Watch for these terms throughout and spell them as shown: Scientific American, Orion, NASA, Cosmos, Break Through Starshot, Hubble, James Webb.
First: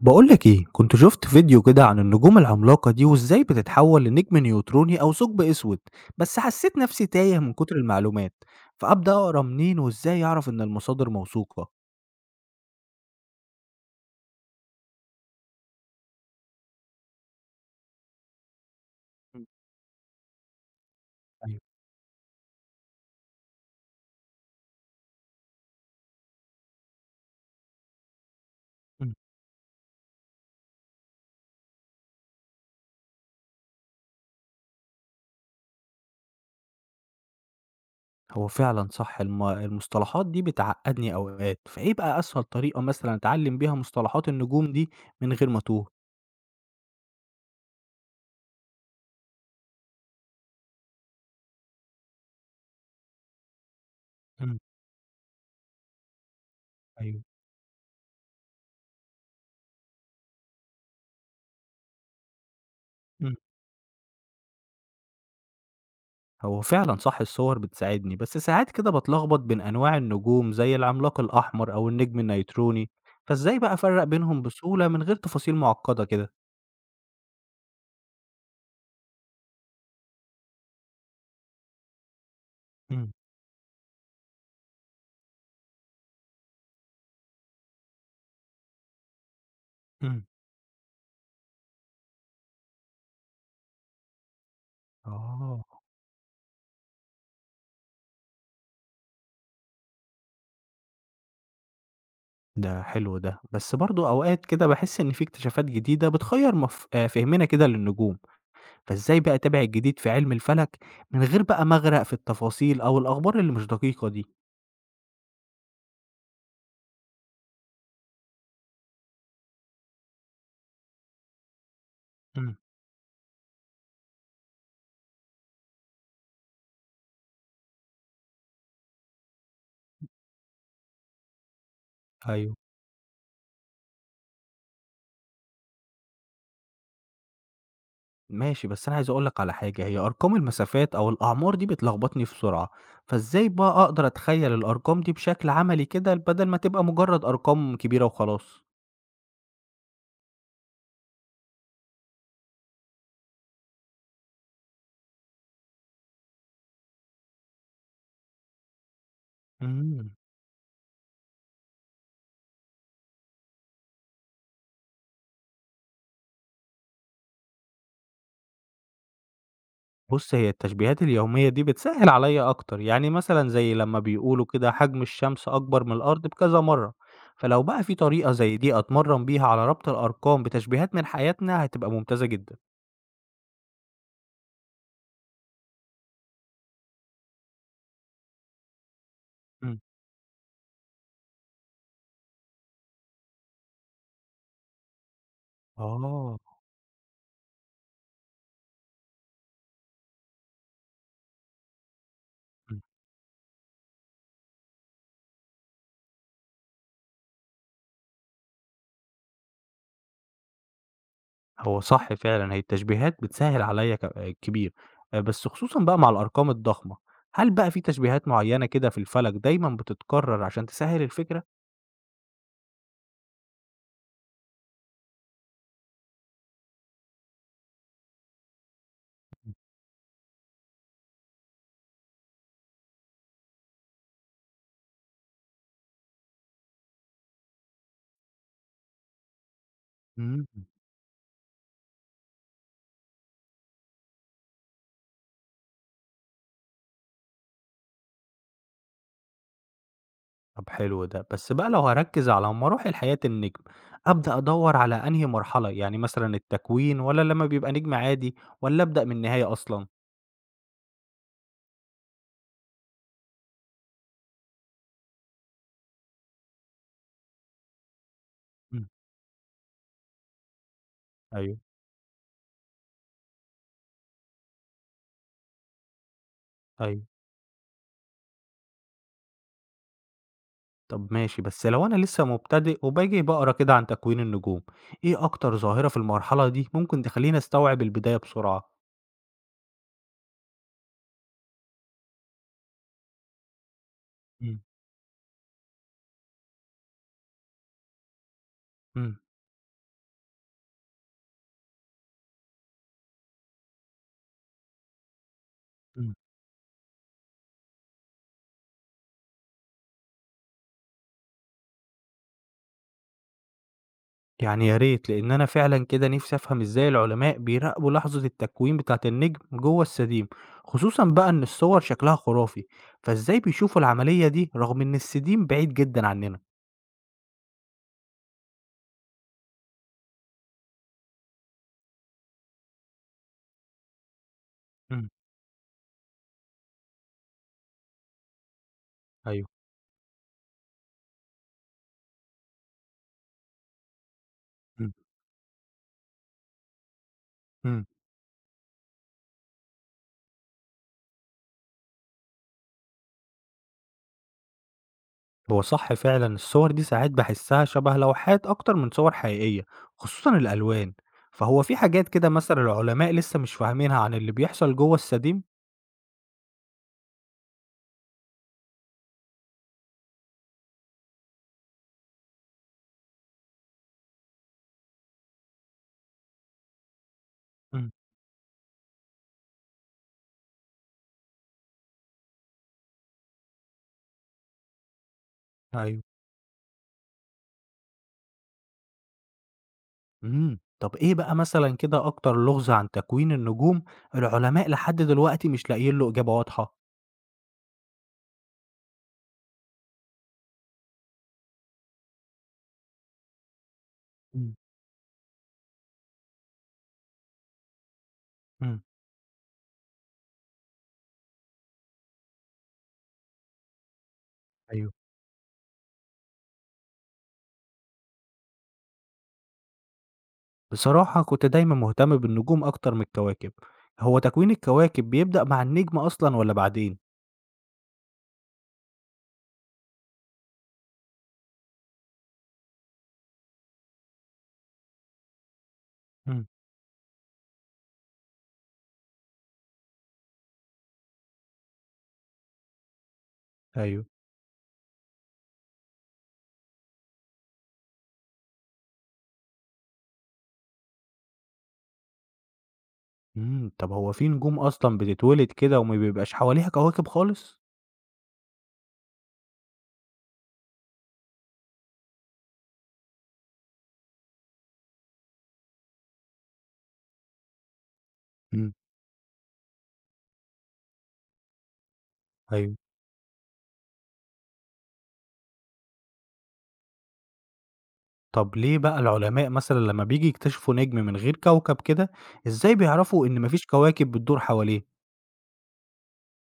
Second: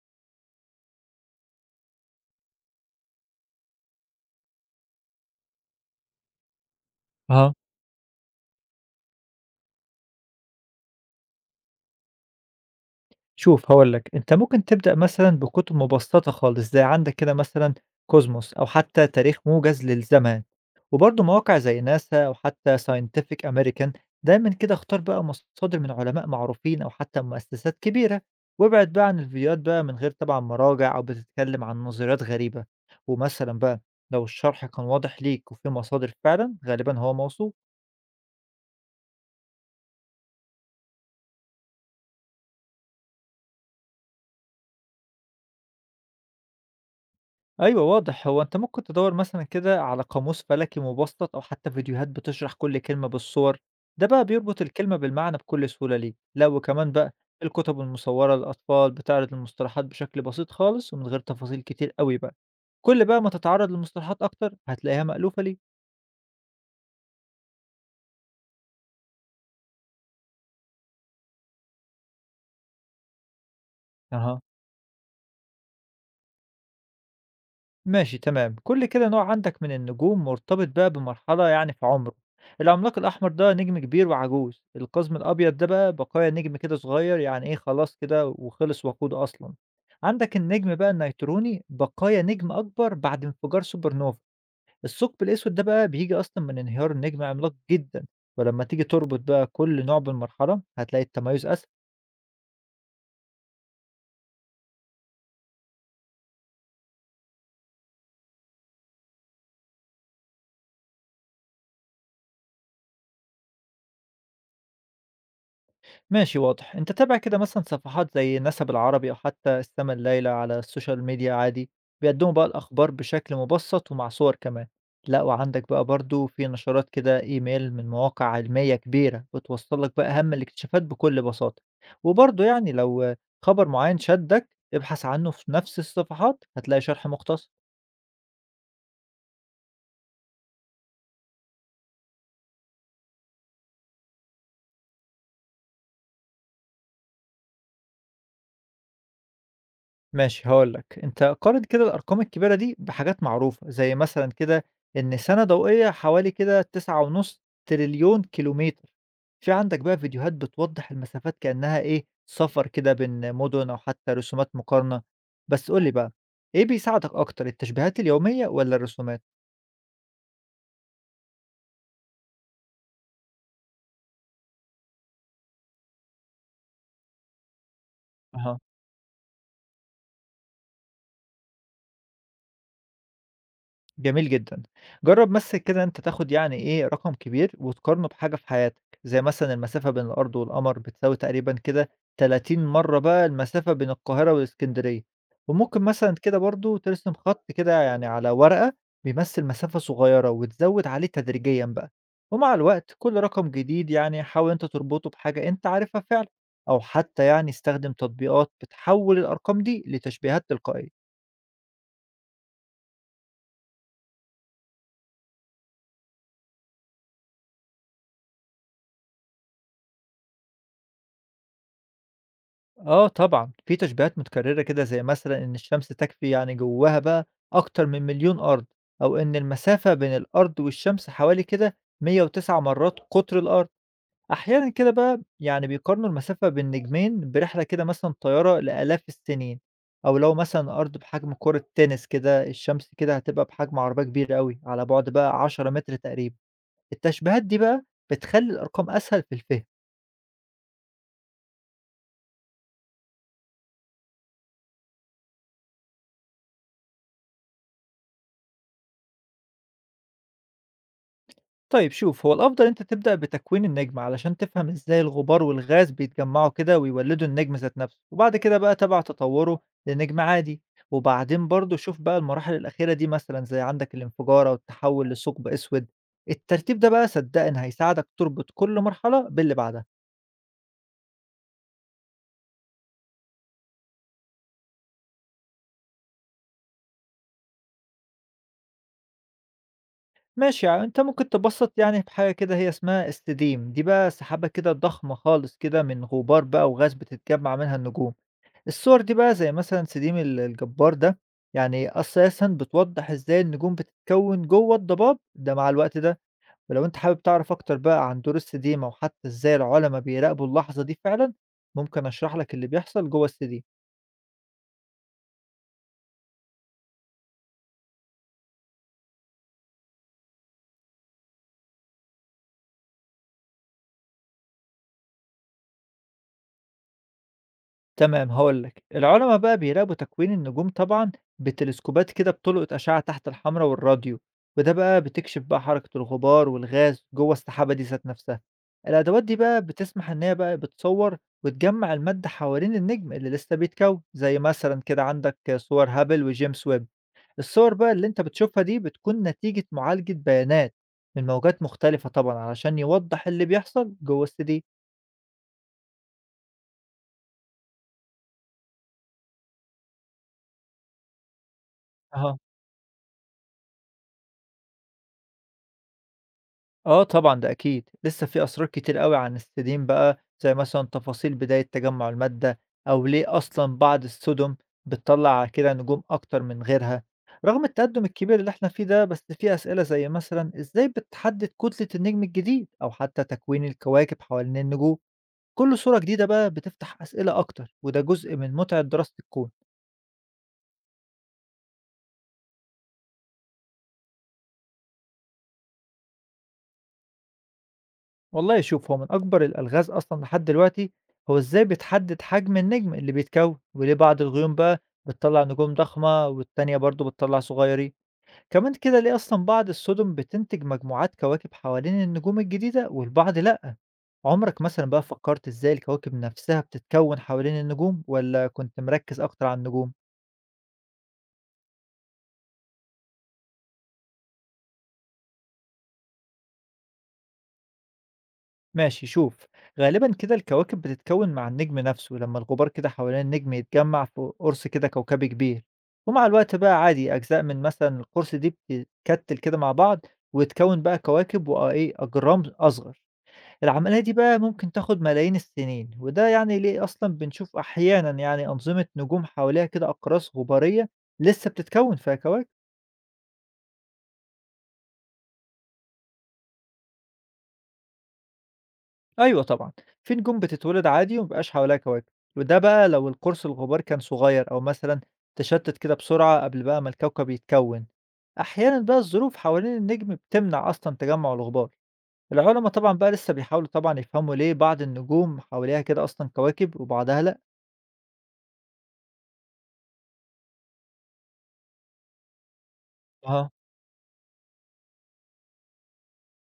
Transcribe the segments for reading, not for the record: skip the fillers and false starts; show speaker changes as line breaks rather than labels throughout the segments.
بقولك ايه كنت شفت فيديو كده عن النجوم العملاقة دي وازاي بتتحول لنجم نيوتروني او ثقب اسود. بس حسيت نفسي تايه من
أها.
كتر المعلومات. فابدا اقرا منين وازاي اعرف ان المصادر موثوقة؟
شوف هاقول لك، أنت ممكن تبدأ مثلًا بكتب مبسطة خالص، زي عندك كده مثلًا كوزموس أو حتى تاريخ
مم.
موجز للزمان، وبرضه مواقع
ايوه.
زي ناسا أو حتى Scientific American دايمًا كده اختار بقى مصادر من علماء معروفين أو حتى مؤسسات كبيرة، وابعد بقى
مم.
عن الفيديوهات بقى من غير طبعًا مراجع أو بتتكلم عن نظريات غريبة، ومثلًا بقى لو الشرح كان واضح ليك وفي مصادر فعلًا غالبًا هو موثوق.
هو فعلا صح المصطلحات دي بتعقدني اوقات، فايه بقى اسهل طريقة مثلا اتعلم بيها مصطلحات النجوم دي من غير ما اتوه؟
أيوه واضح، هو أنت ممكن تدوّر مثلًا كده على قاموس فلكي مبسّط أو حتى فيديوهات بتشرح كل كلمة بالصور، ده بقى
مم.
بيربط الكلمة بالمعنى بكل سهولة ليك، لا وكمان بقى
ايوه.
الكُتب المصوّرة للأطفال بتعرض المصطلحات بشكل بسيط خالص ومن غير تفاصيل كتير أوي بقى، كل بقى ما تتعرّض لمصطلحات أكتر هتلاقيها مألوفة ليك.
هو فعلًا صح الصور بتساعدني، بس ساعات كده باتلخبط بين أنواع النجوم زي العملاق الأحمر أو النجم النيتروني، فإزاي بقى أفرّق
أها.
بينهم بسهولة من غير تفاصيل معقدة كده؟
ماشي تمام كل كده نوع عندك من النجوم مرتبط بقى بمرحلة يعني في عمره. العملاق
إمم،
الأحمر ده نجم كبير وعجوز، القزم الأبيض ده بقى بقايا نجم كده صغير يعني إيه خلاص كده وخلص وقوده أصلا.
إمم.
عندك النجم بقى النيتروني بقايا نجم أكبر بعد انفجار سوبر نوفا. الثقب الأسود ده
آه،
بقى بيجي أصلا من انهيار نجم عملاق جدا. ولما تيجي تربط بقى كل نوع بالمرحلة هتلاقي التميز أسهل.
ده حلو ده، بس برضه أوقات كده باحس إن في اكتشافات جديدة بتغيّر مف فهمنا كده للنجوم، فإزاي بقى أتابع الجديد في علم الفلك من غير بقى ما أغرق في التفاصيل أو الأخبار اللي مش دقيقة دي؟
ماشي واضح. أنت تابع كده مثلًا صفحات زي النسب العربي أو حتى السما الليلة على السوشيال ميديا عادي، بيقدموا بقى
إمم.
الأخبار بشكل مبسط ومع صور كمان. لأ وعندك بقى برضه في نشرات كده إيميل من مواقع علمية كبيرة، بتوصّل لك بقى أهم الاكتشافات بكل بساطة. وبرضه
أيوه.
يعني لو خبر معيّن شدّك، ابحث عنه في نفس الصفحات هتلاقي شرح مختصر.
ماشي، بس أنا عايز أقول لك على حاجة، هي أرقام المسافات أو الأعمار دي بتلخبطني بسرعة، فإزاي بقى أقدر أتخيّل الأرقام دي بشكل عملي كده بدل ما تبقى مجرّد أرقام كبيرة وخلاص؟
ماشي هاقول لك، أنت قارن كده الأرقام الكبيرة دي بحاجات معروفة، زي مثلًا كده إن سَنة ضوئية حوالي كده 9.5 تريليون كيلومتر، في عندك بقى
إمم،
فيديوهات بتوضّح المسافات كأنها إيه، سفر كده بين مدن أو حتى رسومات مقارنة، بس قُل لي بقى إيه بيساعدك أكتر التشبيهات اليومية والّا الرسومات؟
بُص هي التشبيهات اليومية دي بتسهّل عليّا أكتر، يعني مثلًا زي لمّا بيقولوا كده حجم الشمس أكبر من الأرض بكذا مرّة، فلو بقى في طريقة زي
أها.
دي أتمرّن بيها على ربط الأرقام بتشبيهات من حياتنا هتبقى ممتازة جدًا.
جميل جدًا. جرّب بس كده أنت تاخد يعني إيه، رقم كبير وتقارنه بحاجة في حياتك، زي مثلًا
إمم.
المسافة بين الأرض والقمر بتساوي تقريبًا كده 30 مرّة بقى المسافة بين القاهرة والإسكندرية. وممكن مثلًا كده
آه.
برضه ترسم خط كده يعني على ورقة بيمثّل مسافة صغيرة وتزوّد عليه تدريجيًا بقى. ومع
إمم.
الوقت كل رقم جديد يعني حاول أنت تربطه بحاجة أنت عارفها فعلًا، أو حتى يعني استخدم تطبيقات بتحوّل الأرقام دي لتشبيهات تلقائية.
هو صح فعلًا، هي التشبيهات بتسهّل عليّا كبير، بس خصوصًا بقى مع الأرقام الضخمة، هل بقى في تشبيهات معيّنة كده في الفلك دايمًا بتتكرر عشان تسهّل الفكرة؟
آه طبعًا، في تشبيهات متكررة كده زي مثلًا إن الشمس تكفي يعني جواها بقى أكتر من 1,000,000 أرض، أو إن المسافة بين الأرض والشمس حوالي كده 109 مرات قطر الأرض. أحيانًا كده بقى يعني بيقارنوا المسافة بين نجمين برحلة كده مثلًا طيارة لآلاف السنين، أو لو
إمم،
مثلًا الأرض بحجم كرة تنس كده، الشمس كده هتبقى بحجم عربية كبيرة أوي على بُعد بقى 10 متر تقريبًا. التشبيهات دي بقى بتخلّي الأرقام أسهل في الفهم.
طب حلو ده، بس بقى لو هاركّز على مراحل حياة النجم، أبدأ أدوّر على أنهي مرحلة، يعني مثلًا التكوين والّا لمّا بيبقى نجم عادي والّا أبدأ من النهاية أصلًا؟
طيب شوف هو الأفضل أنت تبدأ بتكوين النجم علشان تفهم إزاي الغبار والغاز بيتجمعوا كده ويولدوا النجم ذات نفسه وبعد كده بقى
إمم،
تبع تطوره لنجم عادي. وبعدين
أيوه،
برضو شوف بقى المراحل الأخيرة دي مثلا زي عندك الانفجار أو التحول لثقب أسود. الترتيب ده
أيوه،
بقى صدقني هيساعدك تربط كل مرحلة باللي بعدها.
طب ماشي، بس لو أنا لسه مبتدئ وباجي باقرا كده عن تكوين النجوم، إيه أكتر ظاهرة في المرحلة دي ممكن تخلّيني أستوعب البداية بسرعة؟
ماشي يعني أنت ممكن تبسط يعني بحاجة كده هي اسمها استديم، دي بقى سحابة
إمم،
كده ضخمة خالص كده من غبار بقى وغاز بتتجمع منها النجوم. الصور دي
إمم،
بقى زي مثلًا سليم الجبّار ده، يعني أساسًا بتوضّح إزاي النجوم بتتكوّن جوّه الضباب ده مع الوقت
إمم.
ده، ولو أنت حابب تعرف أكتر بقى عن دور السديمة وحتى إزاي العُلما بيراقبوا اللحظة دي فعلًا، ممكن أشرح لك اللي بيحصل جوّه السديم.
يعني يا ريت، لإن أنا فعلًا كده نِفْسي أفهم إزاي العلماء بيراقبوا لحظة التكوين بتاعة النجم جوّه السديم، خصوصًا بقى إن الصور شكلها خرافي، فإزاي بيشوفوا العملية دي رغم إن السديم بعيد جدًا عننا؟
تمام هاقول لك، العُلَمَا بقى بيراقبوا تكوين النجوم طبعًا بتلسكوبات كده بتُلقط أشعة تحت الحمرا والراديو، وده بقى
إمم،
بتكشف بقى حركة الغبار والغاز جوه السحابة دي ذات نفسها، الأدوات دي
أيوه،
بقى بتسمح إن هي بقى بتصوّر وتجمّع المادة حوالين النجم اللي لسه بيتكوّن، زي مثلًا
إمم،
كده عندك صور هابل وجيمس ويب، الصور
إمم.
بقى اللي أنت بتشوفها دي بتكون نتيجة معالجة بيانات من موجات مختلفة طبعًا علشان يوضّح اللي بيحصل جوه السديد.
هو صح فعلًا الصور دي ساعات باحسّها شبه لوحات أكتر من صور حقيقية، خصوصًا الألوان، فهو في حاجات كده مثلًا العلماء لسه مش فاهمينها عن اللي بيحصل جوّه السديم؟
آه طبعًا ده أكيد، لسه في أسرار كتير أوي عن السيديم بقى، زي مثلًا تفاصيل بداية تجمُّع المادة، أو ليه أصلًا بعض السُدُم بتطلّع كده نجوم أكتر من غيرها. رغم
إمم،
التقدُّم الكبير اللي إحنا فيه ده، بس في أسئلة زي مثلًا إزاي بتحدد كتلة النجم الجديد، أو حتى تكوين الكواكب حوالين النجوم. كل صورة
أيوه.
جديدة بقى بتفتح أسئلة أكتر، وده جزء من متعة دراسة الكون.
إمم، طب إيه بقى مثلًا كده أكتر لغز عن تكوين النجوم العلماء لحد دلوقتي مش لاقيين له إجابة واضحة؟
والله شوف هو من أكبر الألغاز أصلًا لحد دلوقتي هو إزاي بتحدد حجم النجم اللي بيتكون، وليه بعض الغيوم
إمم،
بقى بتطلّع نجوم ضخمة والتانية برضه بتطلّع صغيرين، كمان
إمم،
كده ليه أصلًا بعض السُدُم بتنتج مجموعات كواكب حوالين النجوم الجديدة والبعض لأ، عمرك مثلًا
أيوه.
بقى فكّرت إزاي الكواكب نفسها بتتكون حوالين النجوم والّا كنت مركّز أكتر على النجوم؟
بصراحة كنت دايمًا مهتم بالنجوم أكتر من الكواكب، هو تكوين الكواكب بيبدأ مع النجم أصلًا والّا بعدين؟
ماشي شوف غالبا كده الكواكب بتتكون مع النجم نفسه لما الغبار كده حوالين النجم يتجمع في قرص كده كوكبي كبير، ومع
إمم،
الوقت بقى عادي أجزاء من مثلا القرص دي بتتكتل كده مع بعض وتكون بقى كواكب وإيه أجرام أصغر. العملية
أيوه.
دي بقى ممكن تاخد ملايين السنين وده يعني ليه أصلا بنشوف أحيانا يعني أنظمة نجوم حواليها كده أقراص غبارية لسه بتتكون فيها كواكب.
إمم، طب هو في نجوم أصلًا بتتولد كده وما بيبقاش حواليها كواكب خالص؟
أيوه طبعًا، في نجوم بتتولد عادي وما بيبقاش حواليها كواكب، وده بقى لو القرص الغبار كان صغير أو مثلًا تشتت كده بسرعة قبل بقى ما الكوكب يتكون.
إمم،
أحيانًا بقى الظروف حوالين النجم بتمنع أصلًا تجمع الغبار. العلما
أيوه.
طبعًا بقى لسه بيحاولوا طبعًا يفهموا ليه بعض النجوم حواليها كده أصلًا كواكب وبعضها لأ.
طب ليه بقى العلماء مثلًا لما بييجي يكتشفوا نجم من غير كوكب كده، إزاي بيعرفوا إن ما
أها.
فيش كواكب بتدور حواليه؟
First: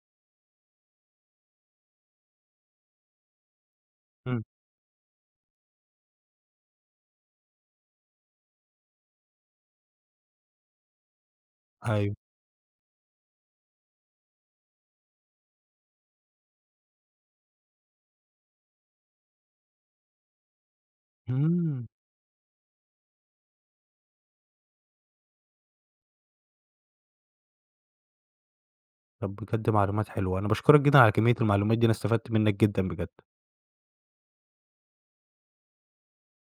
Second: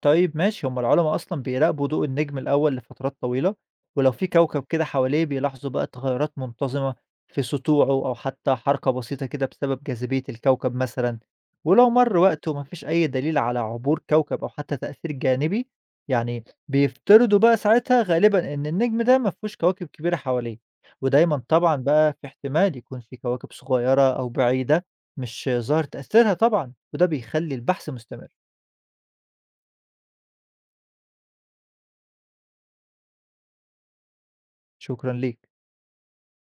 طيب ماشي، هم العُلَمَا أصلًا بيراقبوا ضوء النجم الأول لفترات طويلة، ولو في
إمم،
كوكب كده حواليه بيلاحظوا بقى تغيُّرات منتظمة في سطوعه أو حتى حركة بسيطة كده بسبب جاذبية الكوكب مثلًا، ولو
أيوه.
مَر وقت وما فيش أي دليل على عبور كوكب أو حتى تأثير جانبي، يعني بيفترضوا بقى ساعتها غالبًا إن النجم ده ما فيهوش كواكب كبيرة حواليه، ودايمًا طبعًا
إمم.
بقى في احتمال يكون في كواكب صغيرة أو بعيدة مش ظاهر تأثيرها طبعًا، وده بيخلّي البحث مستمر.
طب بجد معلومات حلوة، أنا باشكرك جدًا على كمية المعلومات دي، أنا استفدت منّك جدًا بجد.
شكرًا ليك.